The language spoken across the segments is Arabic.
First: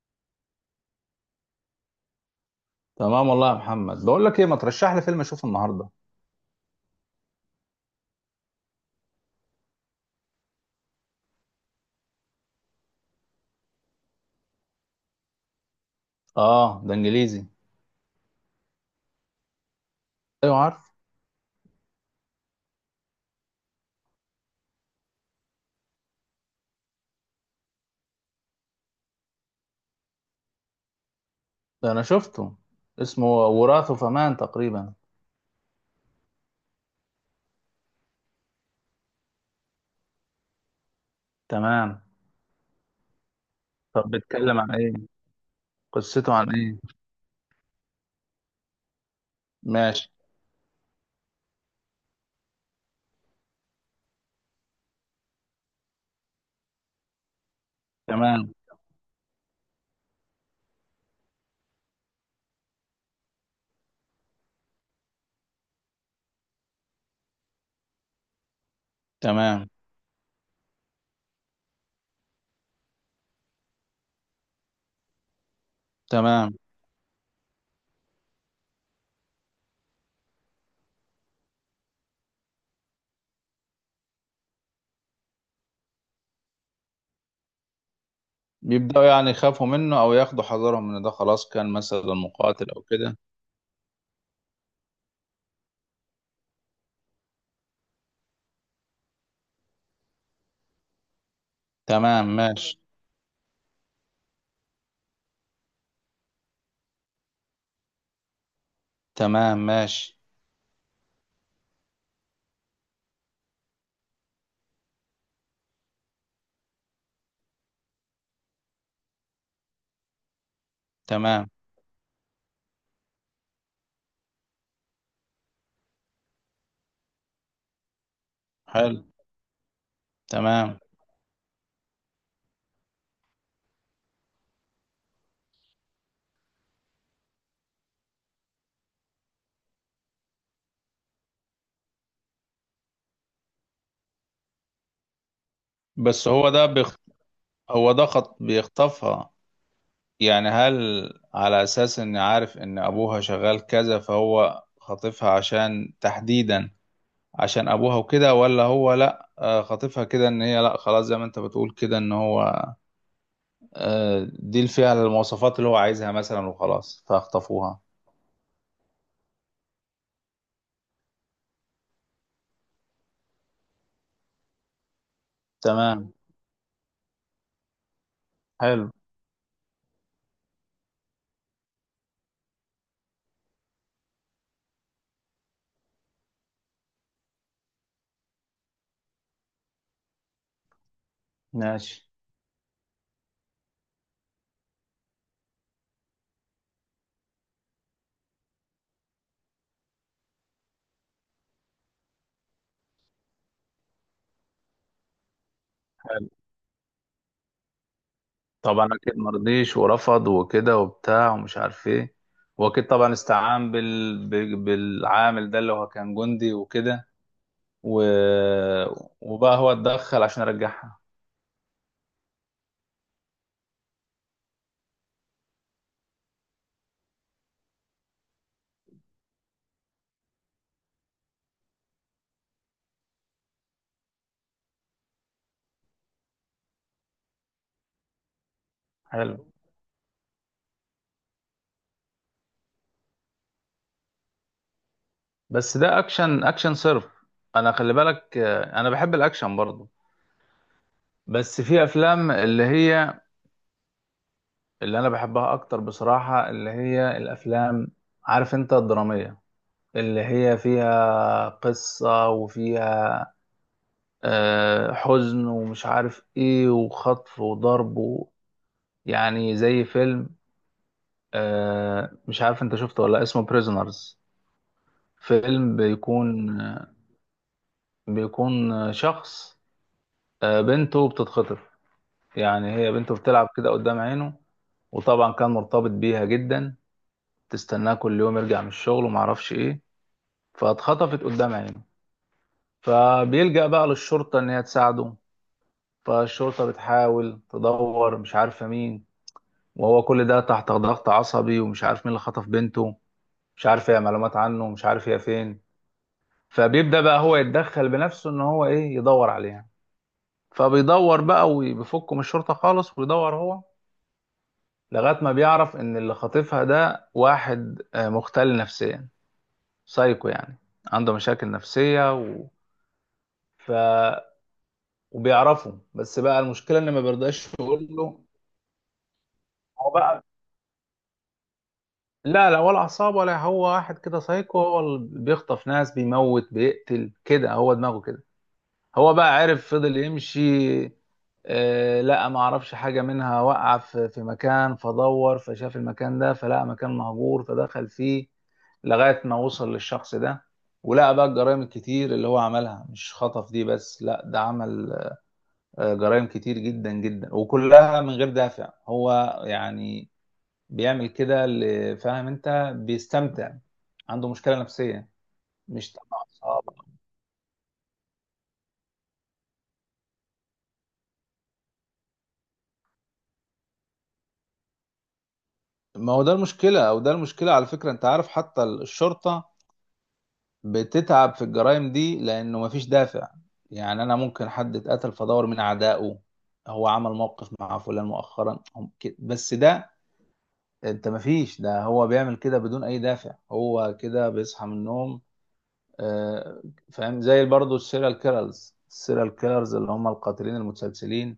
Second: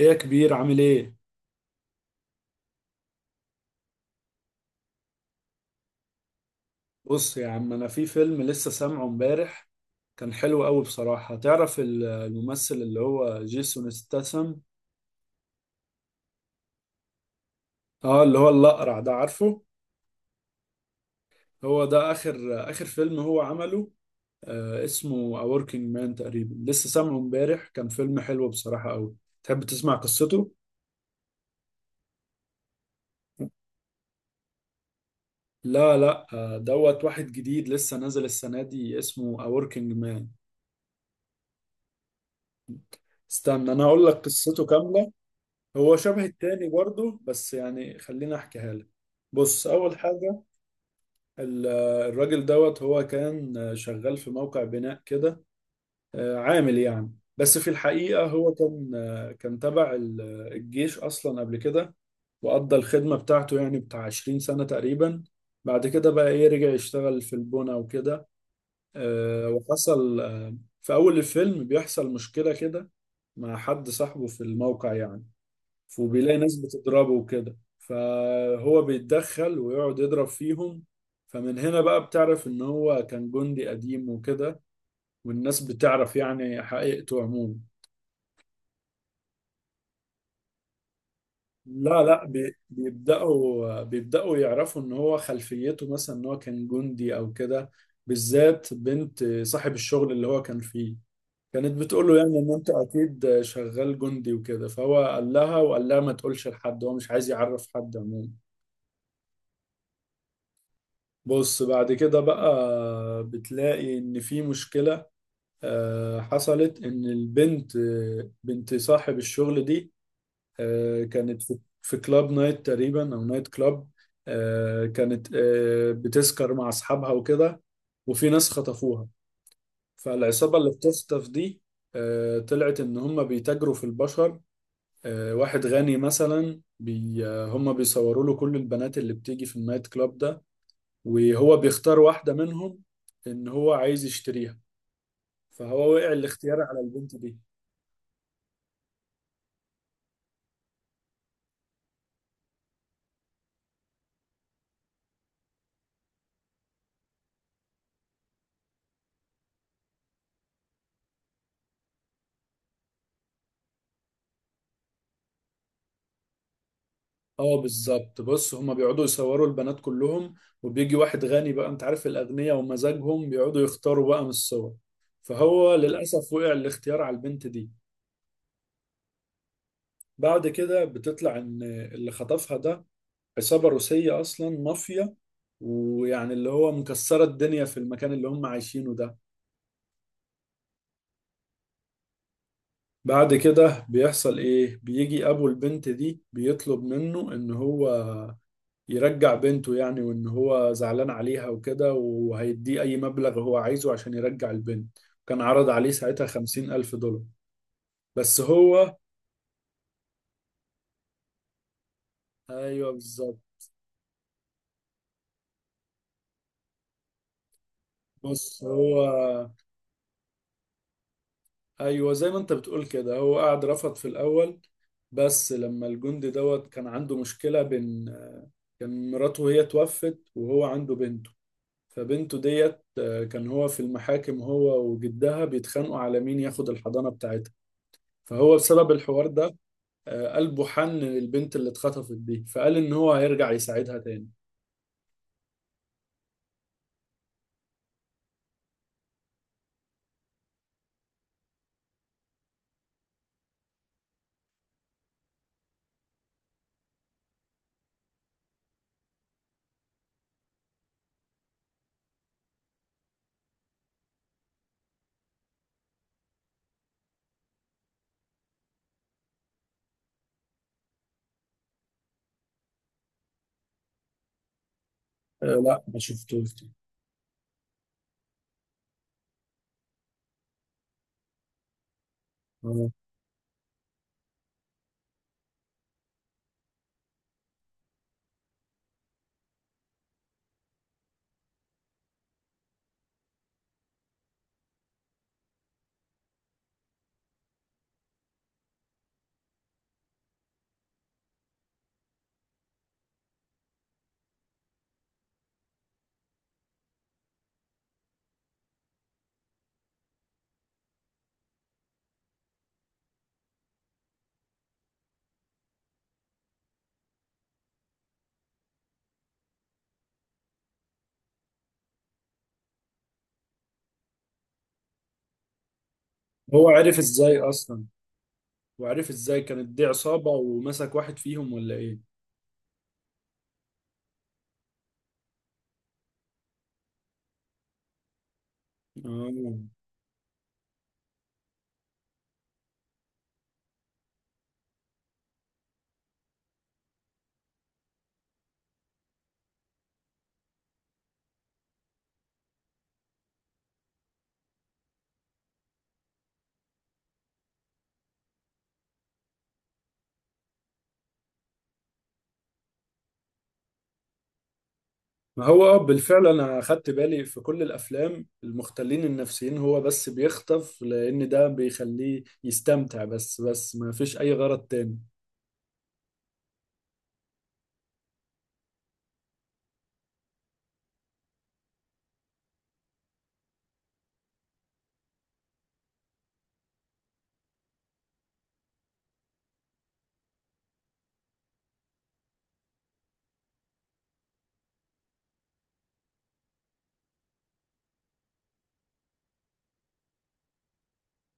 ايه يا كبير، عامل ايه؟ تمام والله يا محمد، بقول لك ايه؟ ما ترشح لي فيلم اشوفه النهارده. بص يا عم، انا في فيلم لسه سامعه امبارح، كان حلو قوي بصراحة. تعرف الممثل اللي هو جيسون ستاثام؟ اه، ده انجليزي. اه اللي هو الأقرع ده، عارفه؟ ايوه عارف. هو ده اخر فيلم هو عمله. اسمه A Working Man تقريبا، لسه سامعه امبارح، كان فيلم حلو بصراحة قوي. تحب تسمع قصته؟ ده انا شفته، اسمه وراث فمان تقريبا. لا لا، دوت واحد جديد لسه نازل السنة دي اسمه A Working Man. تمام. استنى انا اقول طب لك بيتكلم قصته عن ايه؟ كاملة. هو شبه قصته عن التاني ايه؟ برضه، بس يعني خليني احكيها لك. بص، اول ماشي. حاجه ال- الراجل دوت هو كان شغال في موقع بناء كده، عامل يعني، بس في الحقيقه تمام. هو كان تبع الجيش اصلا قبل كده، وقضى الخدمه بتاعته يعني بتاع 20 سنه تقريبا. بعد كده بقى ايه، رجع يشتغل في البناء وكده، تمام. وحصل في اول الفيلم بيحصل مشكله كده مع حد صاحبه في الموقع يعني، وبيلاقي تمام. ناس بتضربه وكده، فهو بيتدخل ويقعد يضرب فيهم. فمن هنا بقى بتعرف ان هو كان جندي قديم وكده، والناس بتعرف يعني حقيقته عموما. بيبداوا يخافوا منه او ياخدوا حذرهم ان ده خلاص كان لا مثلا لا، بي- مقاتل او كده؟ بيبدأوا بيبدأوا يعرفوا ان هو خلفيته مثلا ان هو كان جندي او كده. بالذات بنت صاحب الشغل اللي هو كان فيه، كانت بتقول له تمام، يعني ان انت ماشي. اكيد شغال جندي وكده. فهو قال لها ما تقولش لحد، هو مش عايز يعرف حد عموما. تمام، ماشي. بص بعد كده بقى، بتلاقي ان في مشكلة حصلت ان البنت، بنت صاحب الشغل دي، كانت تمام. في كلاب نايت تقريبا او نايت كلاب. كانت بتسكر مع اصحابها وكده، وفي ناس حلو. خطفوها. فالعصابة اللي تمام. بتخطف دي طلعت ان هم بيتاجروا في البشر. واحد غني مثلا، بي آه، هم بيصوروا له كل البنات اللي بتيجي في النايت كلاب ده، وهو بيختار واحدة منهم إن هو عايز يشتريها، فهو وقع بس هو الاختيار ده على بيخ... البنت دي. هو ده بيخطفها. يعني هل، على أساس إن عارف إن أبوها شغال كذا، فهو خاطفها عشان تحديدا عشان أبوها وكده؟ ولا هو لأ، خاطفها كده إن هي، لأ خلاص زي ما أنت بتقول كده، إن هو دي اللي فيها المواصفات اللي هو عايزها مثلا وخلاص اه فاخطفوها. بالظبط، بص هما بيقعدوا يصوروا البنات كلهم، وبيجي واحد غني بقى، انت عارف الأغنياء ومزاجهم، بيقعدوا يختاروا بقى من الصور، فهو تمام. للأسف وقع الاختيار على البنت دي. حلو. بعد كده بتطلع إن اللي خطفها ده عصابة روسية أصلا، مافيا، ويعني اللي هو مكسرة الدنيا في المكان اللي هم عايشينه ده. ماشي. بعد كده بيحصل ايه، بيجي ابو البنت دي بيطلب منه ان هو يرجع بنته يعني، وان هو زعلان عليها وكده، وهيديه اي مبلغ هو عايزه عشان يرجع البنت. كان عرض عليه ساعتها حلو. 50,000 دولار. بس طبعا هو أكيد مرضيش ورفض وكده وبتاع ومش عارف إيه. وأكيد ايوه طبعا بالظبط، استعان بالعامل ده اللي هو كان جندي وكده. و... بص هو وبقى هو اتدخل عشان ارجعها. ايوه زي ما انت بتقول كده، هو قعد رفض في الاول، بس لما الجندي دوت كان عنده مشكلة، بين كان مراته هي توفت وهو عنده بنت، فبنته ديت كان هو في المحاكم هو وجدها بيتخانقوا على مين ياخد الحضانة بتاعتها. فهو بسبب الحوار حلو. ده قلبه حن للبنت اللي اتخطفت دي، فقال إن هو هيرجع يساعدها تاني. بس ده اكشن، اكشن صرف. انا خلي بالك، انا بحب الاكشن برضه، بس في افلام اللي انا بحبها اكتر بصراحة، اللي هي الافلام، عارف انت، الدرامية، اللي هي فيها قصة وفيها حزن ومش عارف ايه وخطف وضرب و... يعني زي فيلم، مش عارف انت شفته ولا لأ، اسمه بريزونرز. فيلم لا ما شفتوش بيكون، دي. بيكون شخص، بنته بتتخطف. يعني آه. هي بنته بتلعب كده قدام عينه، وطبعا كان مرتبط بيها جدا، تستناه كل يوم يرجع من الشغل ومعرفش ايه. فاتخطفت قدام عينه، فبيلجأ بقى للشرطة ان هي تساعده. فالشرطة بتحاول تدور، مش عارفة مين، وهو كل ده تحت ضغط عصبي ومش عارف مين اللي خطف بنته، مش عارف هي معلومات عنه ومش عارف هي فين. فبيبدأ بقى هو يتدخل بنفسه ان هو ايه، يدور عليها. فبيدور بقى وبيفكه من الشرطة خالص ويدور هو، لغاية ما بيعرف إن اللي خاطفها ده واحد مختل نفسيا، سايكو يعني، عنده مشاكل نفسية و... ف... وبيعرفه، بس بقى هو المشكلة إن عرف ما إزاي بيرضاش أصلا، يقول له. وعرف إزاي كانت دي هو بقى، عصابة ومسك واحد فيهم ولا إيه؟ لا لا، ولا عصابة ولا، هو واحد كده سايكو، هو اللي بيخطف ناس، بيموت، بيقتل كده، هو دماغه كده. هو بقى آه. عرف، فضل يمشي. آه لقى، ما عرفش حاجة منها، وقع في مكان، فدور، فشاف المكان ده، فلقى مكان مهجور، فدخل فيه، لغاية ما وصل للشخص ده، ولقى بقى الجرائم الكتير اللي هو عملها، مش خطف دي بس، لا ده عمل جرائم كتير جدا جدا، وكلها من غير دافع هو يعني، بيعمل كده، فاهم انت، بيستمتع، عنده مشكلة نفسية. ما هو مش طبعا. بالفعل أنا أخدت بالي في كل الأفلام المختلين النفسيين، هو بس بيخطف لأن ده بيخليه يستمتع، بس ما فيش أي غرض تاني. ما هو ده المشكلة، أو ده المشكلة على فكرة. أنت عارف، حتى الشرطة بتتعب في الجرائم دي لأنه مفيش دافع. يعني أنا ممكن حد اتقتل، فدور من أعدائه، هو عمل موقف مع فلان مؤخرا، هم كده. بس ده، أنت مفيش ده، هو بيعمل كده بدون أي دافع، هو كده بيصحى من النوم. آه، فاهم، زي برضه السيريال كيلرز اللي هم القاتلين المتسلسلين.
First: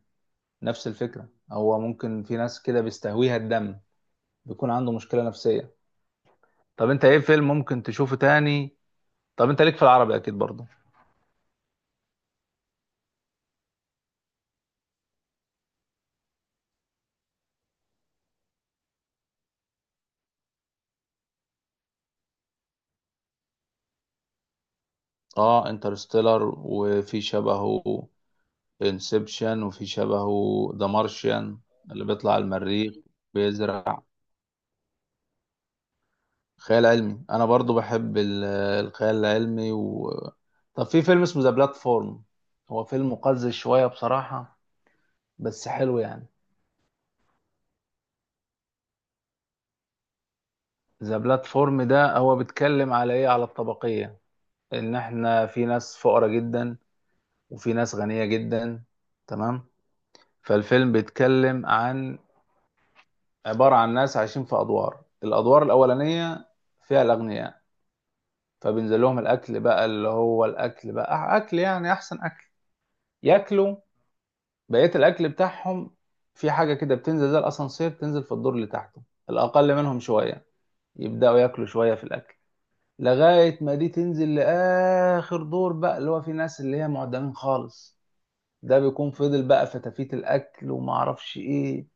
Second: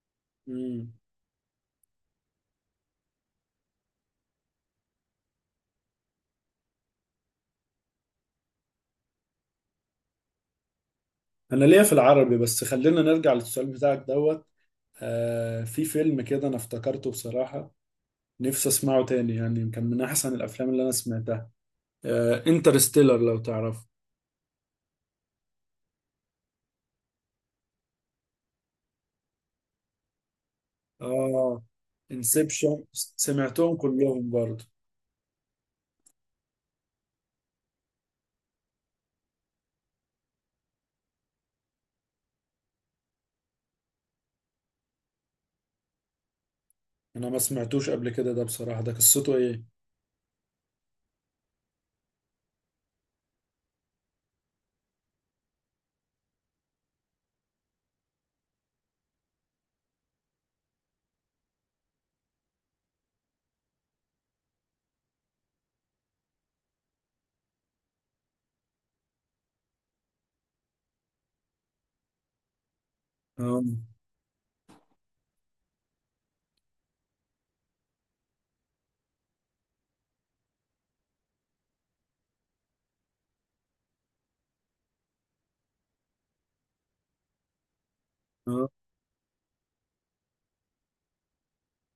نفس مم. الفكرة، هو ممكن في ناس كده بيستهويها الدم، بيكون عنده مشكلة نفسية. طب انت ايه فيلم ممكن تشوفه تاني؟ طب انت ليك في العربي اكيد برضه؟ انا ليا في العربي، بس خلينا نرجع للسؤال بتاعك دوت. في فيلم كده انا افتكرته بصراحة، نفسي اسمعه تاني يعني، كان من احسن الافلام اللي انا سمعتها. انترستيلر لو تعرفه. اه انترستيلر، وفي شبهه انسبشن، وفي شبهه ذا مارشيان، اه اللي بيطلع على انسبشن المريخ، سمعتهم بيزرع. كلهم برضه. خيال علمي، انا برضو بحب الخيال العلمي و... طب في فيلم اسمه ذا بلاتفورم، هو فيلم مقزز شوية بصراحة، بس حلو يعني. انا ما سمعتوش قبل كده ده بصراحة، ده قصته ايه؟ ذا بلاتفورم ده هو بيتكلم على ايه، على الطبقية. ان احنا في ناس فقراء جدا، وفي ناس غنية جدا. تمام. فالفيلم بيتكلم عن، عبارة عن ناس عايشين في أدوار، الأدوار الأولانية فيها الأغنياء، فبينزل لهم الأكل بقى، اللي هو الأكل بقى أكل يعني أحسن أكل، اه، ياكلوا. بقية الأكل بتاعهم، في حاجة كده بتنزل زي الأسانسير، تنزل في الدور اللي تحته، الأقل منهم شوية، يبدأوا ياكلوا شوية في الأكل، لغاية ما دي تنزل لآخر دور بقى، اللي هو في ناس اللي هي معدمين خالص، اه، ده بيكون فضل بقى في تفيت الأكل ومعرفش إيه،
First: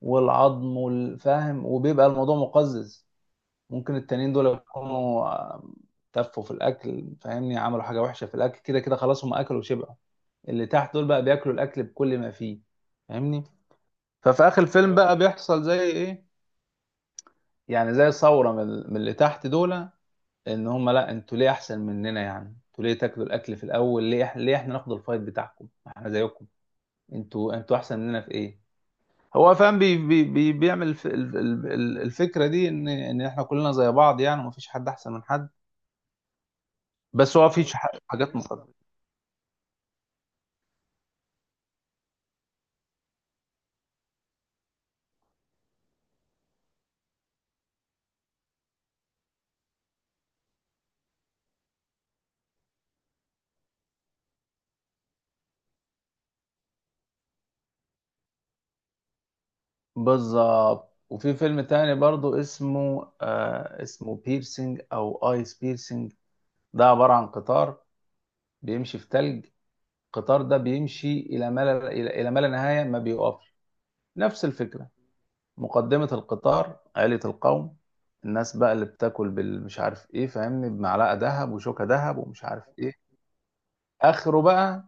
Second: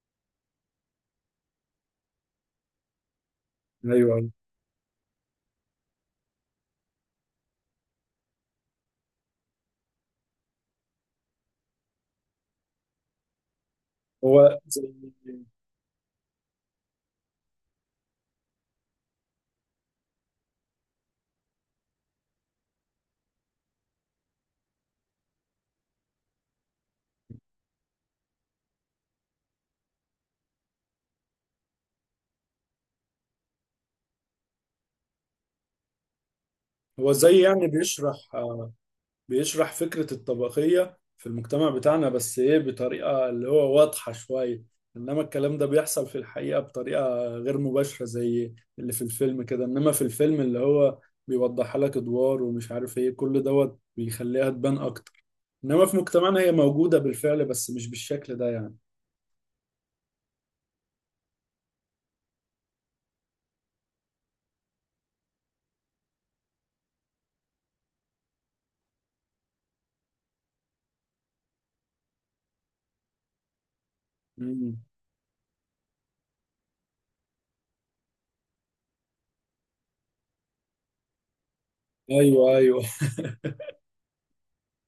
والعظم والفهم، وبيبقى الموضوع مقزز. ممكن ايوه، أيوة. التانيين دول يكونوا تفوا في الاكل، فاهمني، عملوا حاجه وحشه في الاكل، كده كده خلاص هم اكلوا وشبعوا، اللي تحت دول بقى بياكلوا الاكل بكل ما فيه، فاهمني. ففي هو اخر زي الفيلم بقى بيحصل زي ايه، يعني زي ثوره من اللي تحت دول، ان هم لا، انتوا ليه احسن مننا؟ يعني انتوا ليه تاكلوا الاكل في الاول؟ ليه ليه احنا ناخد الفايت بتاعكم؟ احنا زيكم، انتوا انتوا احسن مننا في ايه؟ هو فاهم، بي بي بي بيعمل الفكره دي، ان ان احنا كلنا زي بعض يعني، ومفيش حد احسن من حد. هو بس زي هو في يعني بيشرح حاجات آه، مقارنه. بيشرح فكرة الطبقية في المجتمع بتاعنا، بس ايه، بطريقة اللي هو واضحة شوية، انما الكلام ده بيحصل في الحقيقة بطريقة غير مباشرة زي اللي في الفيلم كده. انما في الفيلم اللي هو بيوضحها لك ادوار ومش عارف ايه، كل دوت بيخليها تبان اكتر، انما في مجتمعنا هي موجودة بالفعل بس مش بالشكل ده يعني. بالظبط. وفي فيلم تاني برضو اسمه آه، اسمه بيرسينج او ايس بيرسينج، ده عباره عن قطار بيمشي في تلج، القطار ده بيمشي الى ما لا الى إلى ما لا نهايه، ما بيقفش. نفس مم. الفكره. مقدمه القطار عائله القوم، الناس بقى اللي بتاكل بالمش عارف ايه، فاهمني، بمعلقه ذهب وشوكه ذهب ومش ايوه، عارف ايوه. ايه. اخره بقى،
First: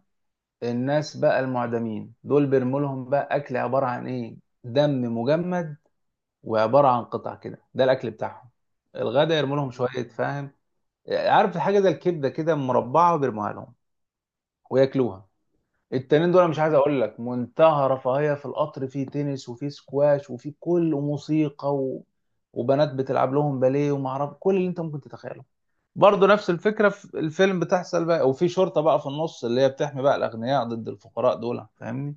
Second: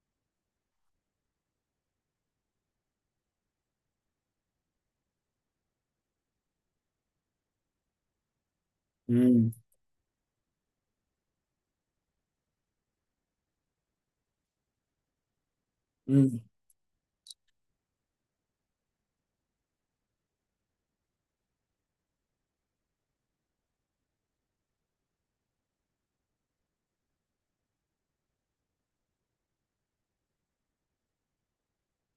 الناس بقى المعدمين دول بيرموا لهم بقى اكل، عباره عن ايه، دم مجمد، وعباره عن قطع كده، ده الاكل بتاعهم. الغدا امم. يرموا لهم شويه، فاهم، عارف حاجه زي الكبده كده مربعه وبيرموها لهم، وياكلوها. التانيين امم. دول أنا مش عايز اقول لك، منتهى رفاهيه في القطر، في تنس وفي سكواش وفي كل موسيقى و... وبنات بتلعب لهم باليه، وما اعرف، كل اللي انت ممكن تتخيله. برضه نفس الفكره في الفيلم بتحصل بقى، وفي شرطه بقى في النص اللي هي بتحمي بقى الاغنياء ضد الفقراء دول، فاهمني.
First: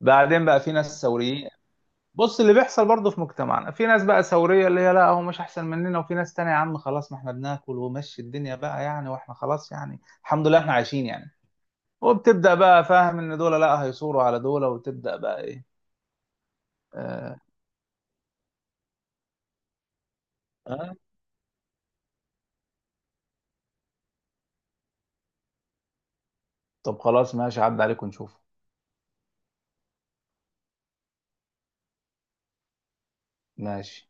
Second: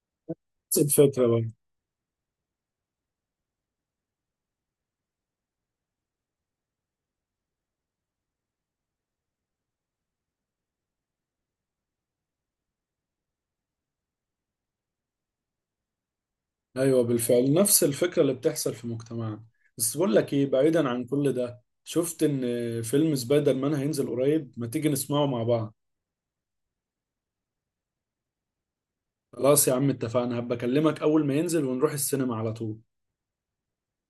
بعدين بقى في نفس ناس الفكرة ثوريين. برضه، بص اللي بيحصل برضه في مجتمعنا، في ناس بقى ثوريه اللي هي لا، هو مش احسن مننا، وفي ناس تانية، يا عم خلاص، ما احنا بناكل ومشي الدنيا بقى يعني، واحنا خلاص يعني الحمد لله احنا عايشين يعني. وبتبدا بقى فاهم، ان دول لا، هيثوروا على دول، وتبدا بقى ايه. ايوه آه. بالفعل نفس الفكره اللي بتحصل في مجتمعنا. بس بقول لك ايه، بعيدا آه. عن كل ده، شفت ان فيلم سبايدر مان هينزل قريب، ما تيجي نسمعه مع بعض. طب خلاص ماشي، عدى عليكم نشوف. خلاص يا عم اتفقنا، هبقى اكلمك اول ما ينزل ونروح السينما على طول. ماشي.